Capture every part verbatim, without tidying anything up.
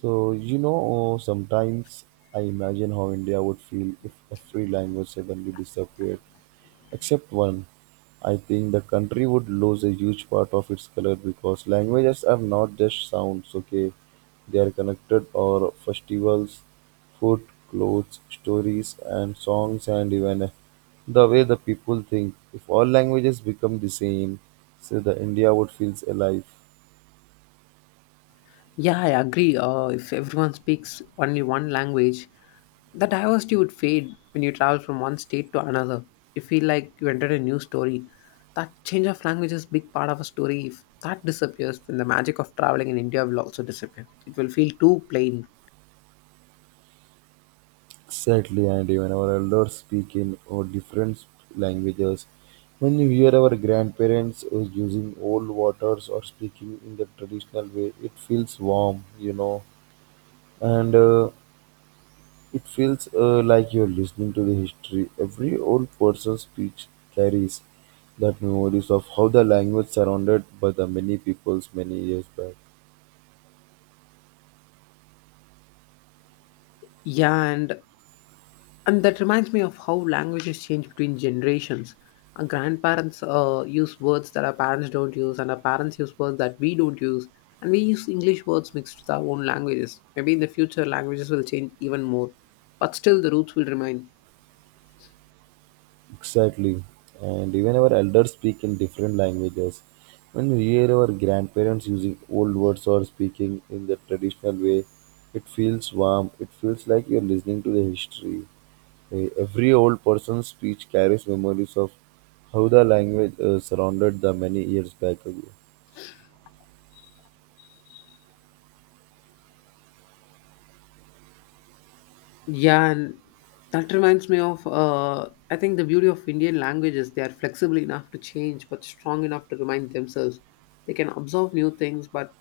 So, you know, oh, sometimes I imagine how India would feel if every language suddenly disappeared, except one. I think the country would lose a huge part of its color because languages are not just sounds, okay? They are connected or festivals, food, clothes, stories, and songs, and even uh, the way the people think. If all languages become the same, so the India would feel alive. Yeah, I agree. Uh, if everyone speaks only one language, the diversity would fade when you travel from one state to another. You feel like you entered a new story. That change of language is a big part of a story. If that disappears, then the magic of traveling in India will also disappear. It will feel too plain. Sadly, and even our elders speak in our different languages. When you hear our grandparents uh, using old waters or speaking in the traditional way, it feels warm, you know, and uh, it feels uh, like you're listening to the history. Every old person's speech carries that memories of how the language surrounded by the many peoples many years back. Yeah, and And that reminds me of how languages change between generations. Our grandparents uh, use words that our parents don't use, and our parents use words that we don't use. And we use English words mixed with our own languages. Maybe in the future, languages will change even more, but still the roots will remain. Exactly. And even our elders speak in different languages. When we hear our grandparents using old words or speaking in the traditional way, it feels warm. It feels like you're listening to the history. Eh, Every old person's speech carries memories of how the language uh, surrounded the many years back ago. Yeah, and that reminds me of uh, I think the beauty of Indian languages they are flexible enough to change, but strong enough to remind themselves. They can absorb new things, but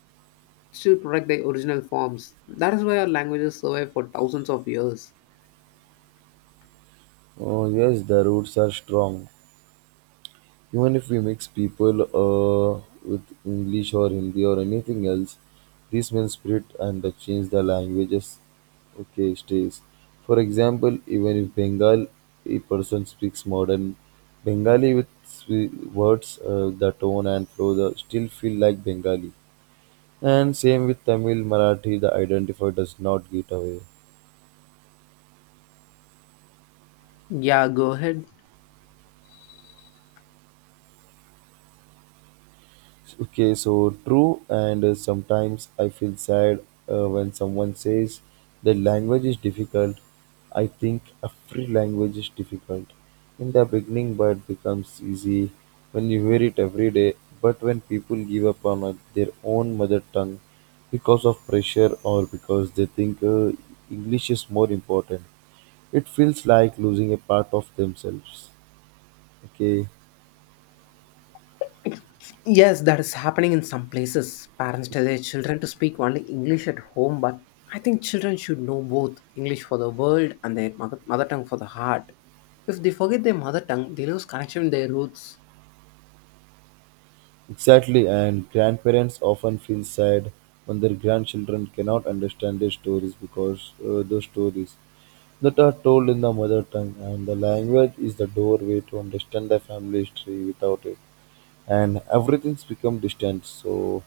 still protect their original forms. That is why our languages survive for thousands of years. Oh yes, the roots are strong. Even if we mix people uh, with English or Hindi or anything else, this will spirit and the change the languages. Okay, stays. For example, even if Bengal, a person speaks modern Bengali with swe- words, uh, the tone and flow the still feel like Bengali. And same with Tamil, Marathi, the identifier does not get away. Yeah, go ahead. Okay, so true, and uh, sometimes I feel sad uh, when someone says the language is difficult. I think every language is difficult in the beginning, but it becomes easy when you hear it every day. But when people give up on uh, their own mother tongue because of pressure or because they think uh, English is more important, it feels like losing a part of themselves. Okay, Yes, that is happening in some places. Parents tell okay. their children to speak only English at home, but I think children should know both English for the world and their mother, mother tongue for the heart. If they forget their mother tongue, they lose connection with their roots. Exactly, and grandparents often feel sad when their grandchildren cannot understand their stories because uh, those stories that are told in the mother tongue and the language is the doorway to understand the family history without it and everything's become distant so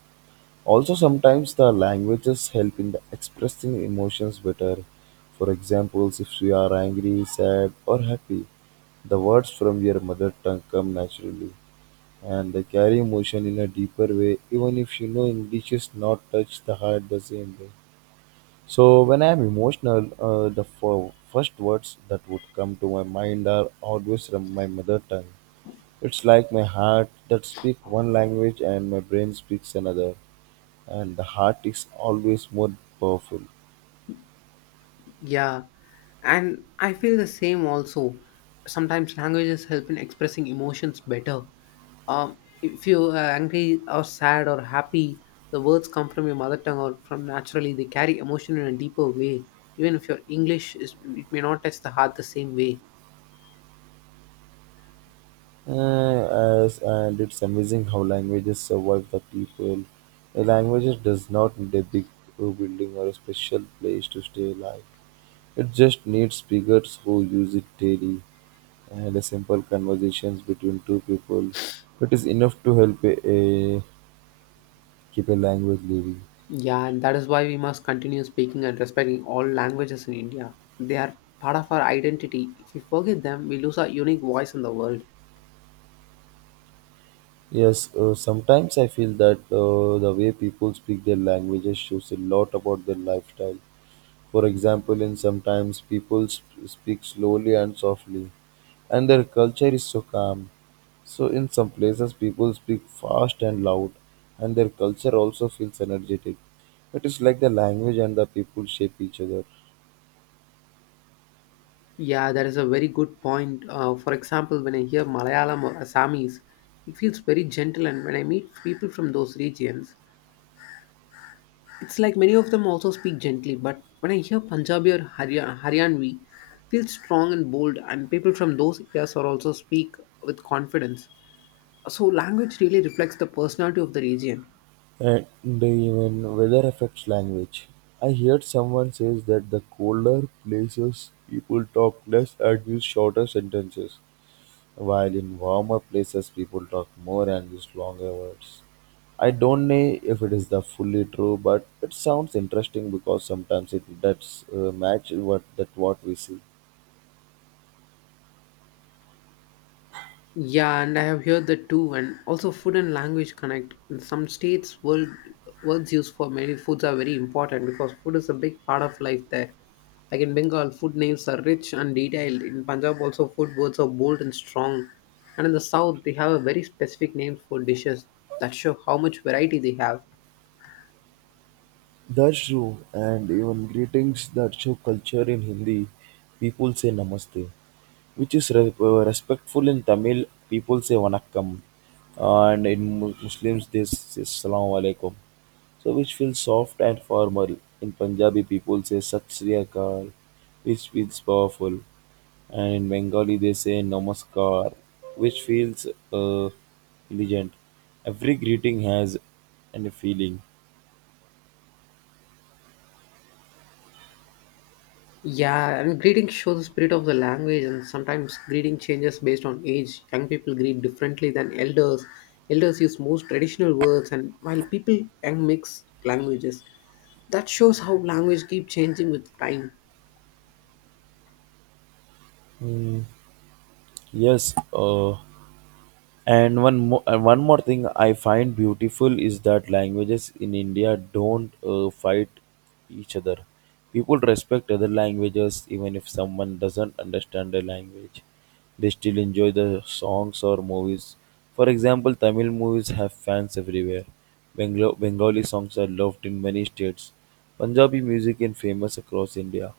also sometimes the languages help in the expressing emotions better for examples if you are angry sad or happy the words from your mother tongue come naturally and they carry emotion in a deeper way even if you know english is not touch the heart the same way so when I am emotional uh, the f- first words that would come to my mind are always from my mother tongue it's like my heart that speaks one language and my brain speaks another and the heart is always more powerful. Yeah, and I feel the same also. Sometimes languages help in expressing emotions better. Um, if you're uh, angry or sad or happy, the words come from your mother tongue or from naturally. They carry emotion in a deeper way. Even if your English is, it may not touch the heart the same way. Uh, as and it's amazing how languages survive the people, a language does not need a big uh, building or a special place to stay alive. It just needs speakers who use it daily, and a simple conversations between two people. It is enough to help a, a- keep a language living. Yeah, and that is why we must continue speaking and respecting all languages in India. They are part of our identity. If we forget them, we lose our unique voice in the world. Yes, uh, sometimes I feel that uh, the way people speak their languages shows a lot about their lifestyle. For example, in sometimes people sp- speak slowly and softly, and their culture is so calm. So in some places people speak fast and loud, and their culture also feels energetic. It is like the language and the people shape each other. Yeah, that is a very good point. Uh, for example, when I hear Malayalam or Assamese, it feels very gentle, and when I meet people from those regions, it's like many of them also speak gently. But when I hear Punjabi or Harya- Haryanvi, it feels strong and bold, and people from those areas are also speak with confidence. So language really reflects the personality of the region. And the even weather affects language. I heard someone says that the colder places people talk less and use shorter sentences, while in warmer places people talk more and use longer words. I don't know if it is the fully true, but it sounds interesting because sometimes it does uh, match what that what we see. Yeah, and I have heard that too. And also, food and language connect. In some states, word, words used for many foods are very important because food is a big part of life there. Like in Bengal, food names are rich and detailed. In Punjab, also, food words are bold and strong. And in the south, they have a very specific names for dishes that show how much variety they have. That's true, and even greetings that show culture in Hindi, people say namaste, which is re- uh, respectful in Tamil, people say vanakkam, and in Mu- Muslims they say Salaam alaikum, so which feels soft and formal. In Punjabi, people say Sat Sri Akal, which feels powerful, and in Bengali, they say Namaskar, which feels uh, elegant. Every greeting has an feeling. Yeah, and greetings show the spirit of the language, and sometimes greeting changes based on age. Young people greet differently than elders. Elders use most traditional words, and while people young mix languages. That shows how language keep changing with time. Yes, uh, and one more, one more thing I find beautiful is that languages in India don't uh, fight each other. People respect other languages even if someone doesn't understand their language. They still enjoy the songs or movies. For example, Tamil movies have fans everywhere. Benglo- Bengali songs are loved in many states. Punjabi music is famous across India.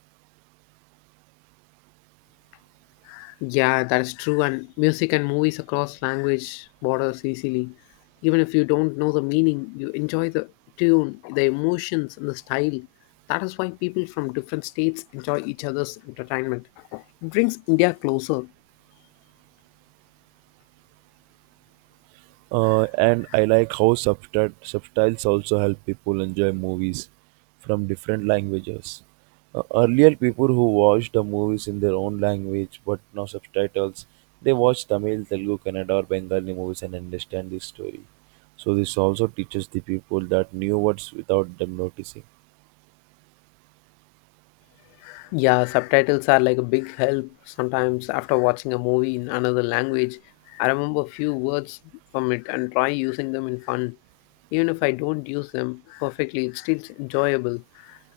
Yeah, that is true. And music and movies across language borders easily. Even if you don't know the meaning, you enjoy the tune, the emotions, and the style. That is why people from different states enjoy each other's entertainment. It brings India closer. Uh, and I like how subtit- subtitles also help people enjoy movies from different languages. Uh, earlier, people who watched the movies in their own language, but now subtitles, they watch Tamil, Telugu, Kannada, or Bengali movies and understand the story. So this also teaches the people that new words without them noticing. Yeah, subtitles are like a big help sometimes after watching a movie in another language. I remember few words from it and try using them in fun. Even if I don't use them perfectly, it's still enjoyable.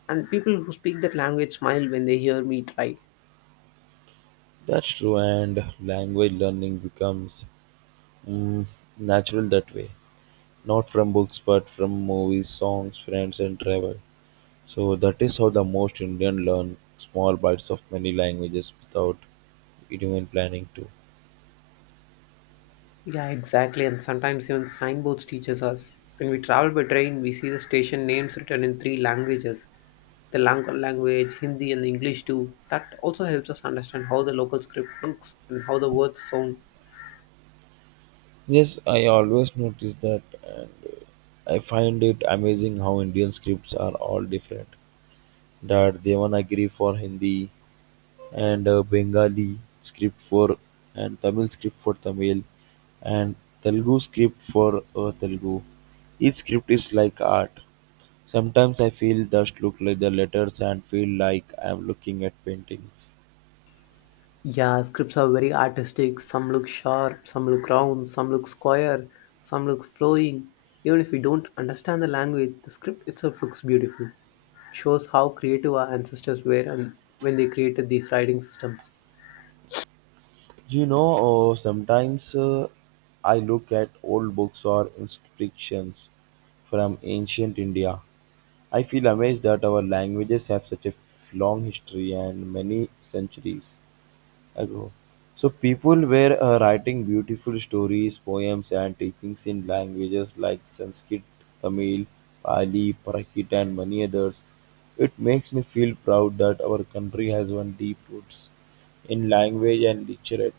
And people who speak that language smile when they hear me try. That's true, and language learning becomes mm, natural that way, not from books, but from movies, songs, friends, and travel. So that is how the most Indian learn small bites of many languages without even planning to. Yeah, exactly. And sometimes even signboards teaches us. When we travel by train, we see the station names written in three languages the Lankan language, Hindi, and English too. That also helps us understand how the local script looks and how the words sound. Yes, I always notice that, and uh, I find it amazing how Indian scripts are all different, that Devanagari for Hindi and uh, Bengali script for and Tamil script for Tamil and Telugu script for uh, Telugu. Each script is like art. Sometimes I feel just look like the letters and feel like I'm looking at paintings. Yeah, scripts are very artistic. Some look sharp, some look round, some look square, some look flowing. Even if we don't understand the language, the script itself looks beautiful. It shows how creative our ancestors were and when they created these writing systems. You know, uh, sometimes uh, I look at old books or inscriptions from ancient India. I feel amazed that our languages have such a f- long history and many centuries ago. So, people were uh, writing beautiful stories, poems, and teachings in languages like Sanskrit, Tamil, Pali, Prakrit, and many others. It makes me feel proud that our country has one deep roots in language and literature.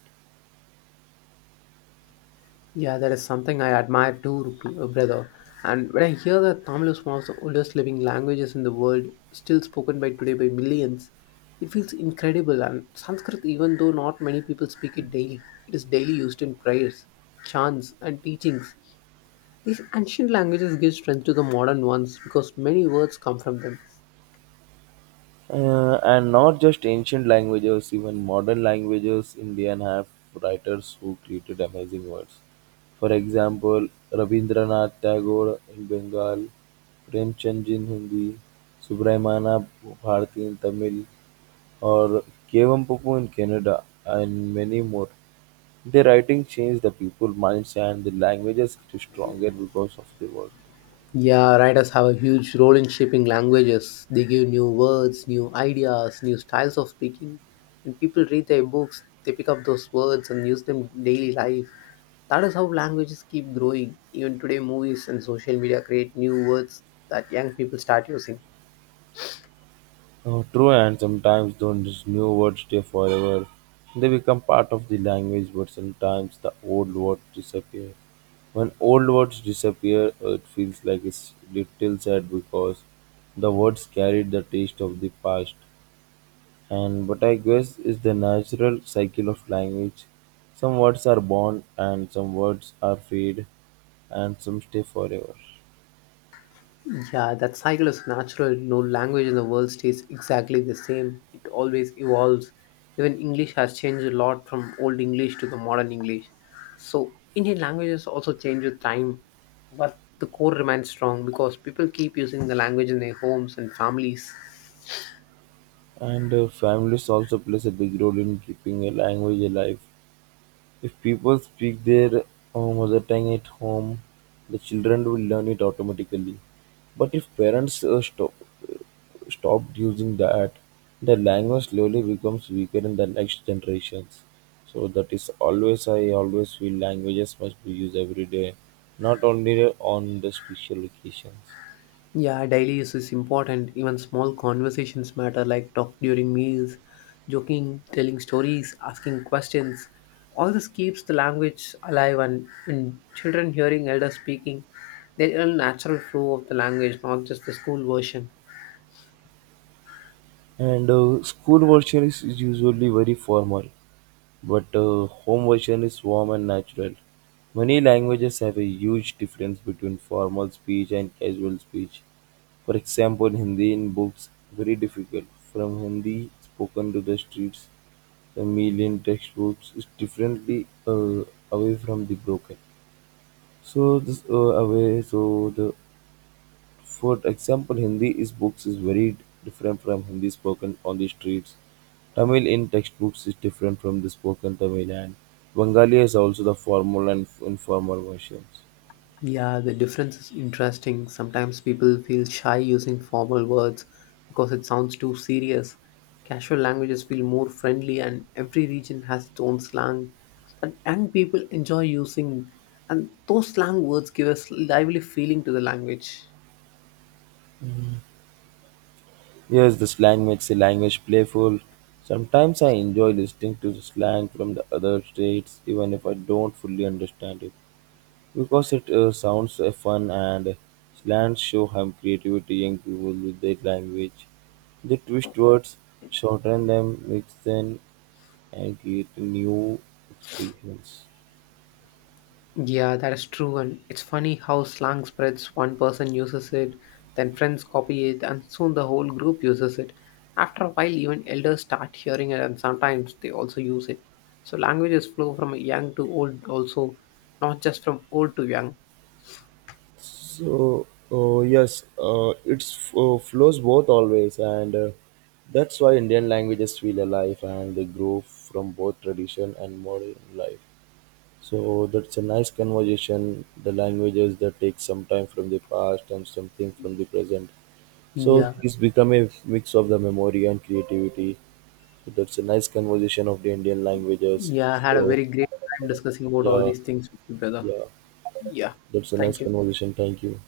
Yeah, that is something I admire too, Rup- brother. And when I hear that Tamil is one of the oldest living languages in the world, still spoken by today by millions, it feels incredible. And Sanskrit, even though not many people speak it daily, it is daily used in prayers, chants, and teachings. These ancient languages give strength to the modern ones because many words come from them. Uh, and not just ancient languages, even modern languages, Indian have writers who created amazing words. For example, Rabindranath Tagore in Bengal, Premchand in Hindi, Subramana Bharati in Tamil, or Kevampupu in Canada, and many more. Their writing changed the people's minds and the languages grew stronger because of their work. Yeah, writers have a huge role in shaping languages. They give new words, new ideas, new styles of speaking. When people read their books, they pick up those words and use them in daily life. That is how languages keep growing. Even today, movies and social media create new words that young people start using. Oh, true, and sometimes those new words stay forever. They become part of the language, but sometimes the old words disappear. When old words disappear, uh, it feels like it's little sad because the words carried the taste of the past. And but I guess it's the natural cycle of language. Some words are born, and some words are fade, and some stay forever. Yeah, that cycle is natural. No language in the world stays exactly the same. It always evolves. Even English has changed a lot from Old English to the modern English. So Indian languages also change with time, but the core remains strong because people keep using the language in their homes and families. And uh, families also plays a big role in keeping a language alive. If people speak their uh, mother tongue at home, the children will learn it automatically. But if parents uh, stop, uh, stopped using that, the language slowly becomes weaker in the next generations. So that is always I always feel languages must be used every day, not only on the special occasions. Yeah, daily use is important. Even small conversations matter, like talk during meals, joking, telling stories, asking questions. All this keeps the language alive, and when children hearing elders speaking, they learn natural flow of the language, not just the school version. And uh, school version is usually very formal, but the home version is warm and natural. Many languages have a huge difference between formal speech and casual speech. For example, Hindi in books very difficult. From Hindi spoken to the streets, the meal in textbooks is differently uh, away from the broken. So this uh, away. So the for example, Hindi is books is very different from Hindi spoken on the streets. Tamil in textbooks is different from the spoken Tamil and Bengali is also the formal and informal versions. Yeah, the difference is interesting. Sometimes people feel shy using formal words because it sounds too serious. Casual languages feel more friendly, and every region has its own slang that young people enjoy using. And those slang words give a lively feeling to the language. Yes, the slang makes a language playful. Sometimes I enjoy listening to the slang from the other states even if I don't fully understand it. Because it uh, sounds uh, fun and slangs show how creativity young people with their language. They twist words, shorten them, mix them, and create new expressions. Yeah, that is true, and it's funny how slang spreads. One person uses it, then friends copy it, and soon the whole group uses it. After a while, even elders start hearing it, and sometimes they also use it. So, languages flow from young to old, also, not just from old to young. So, uh, yes, uh, it's uh, flows both always, and uh, that's why Indian languages feel alive and they grow from both tradition and modern life. So that's a nice conversation. The languages that take some time from the past and something from the present. So Yeah, it's become a mix of the memory and creativity. So that's a nice conversation of the Indian languages. yeah, I had a So very great time discussing about all yeah, these things with you, brother. yeah, Yeah, that's a nice thank you. conversation. Thank you.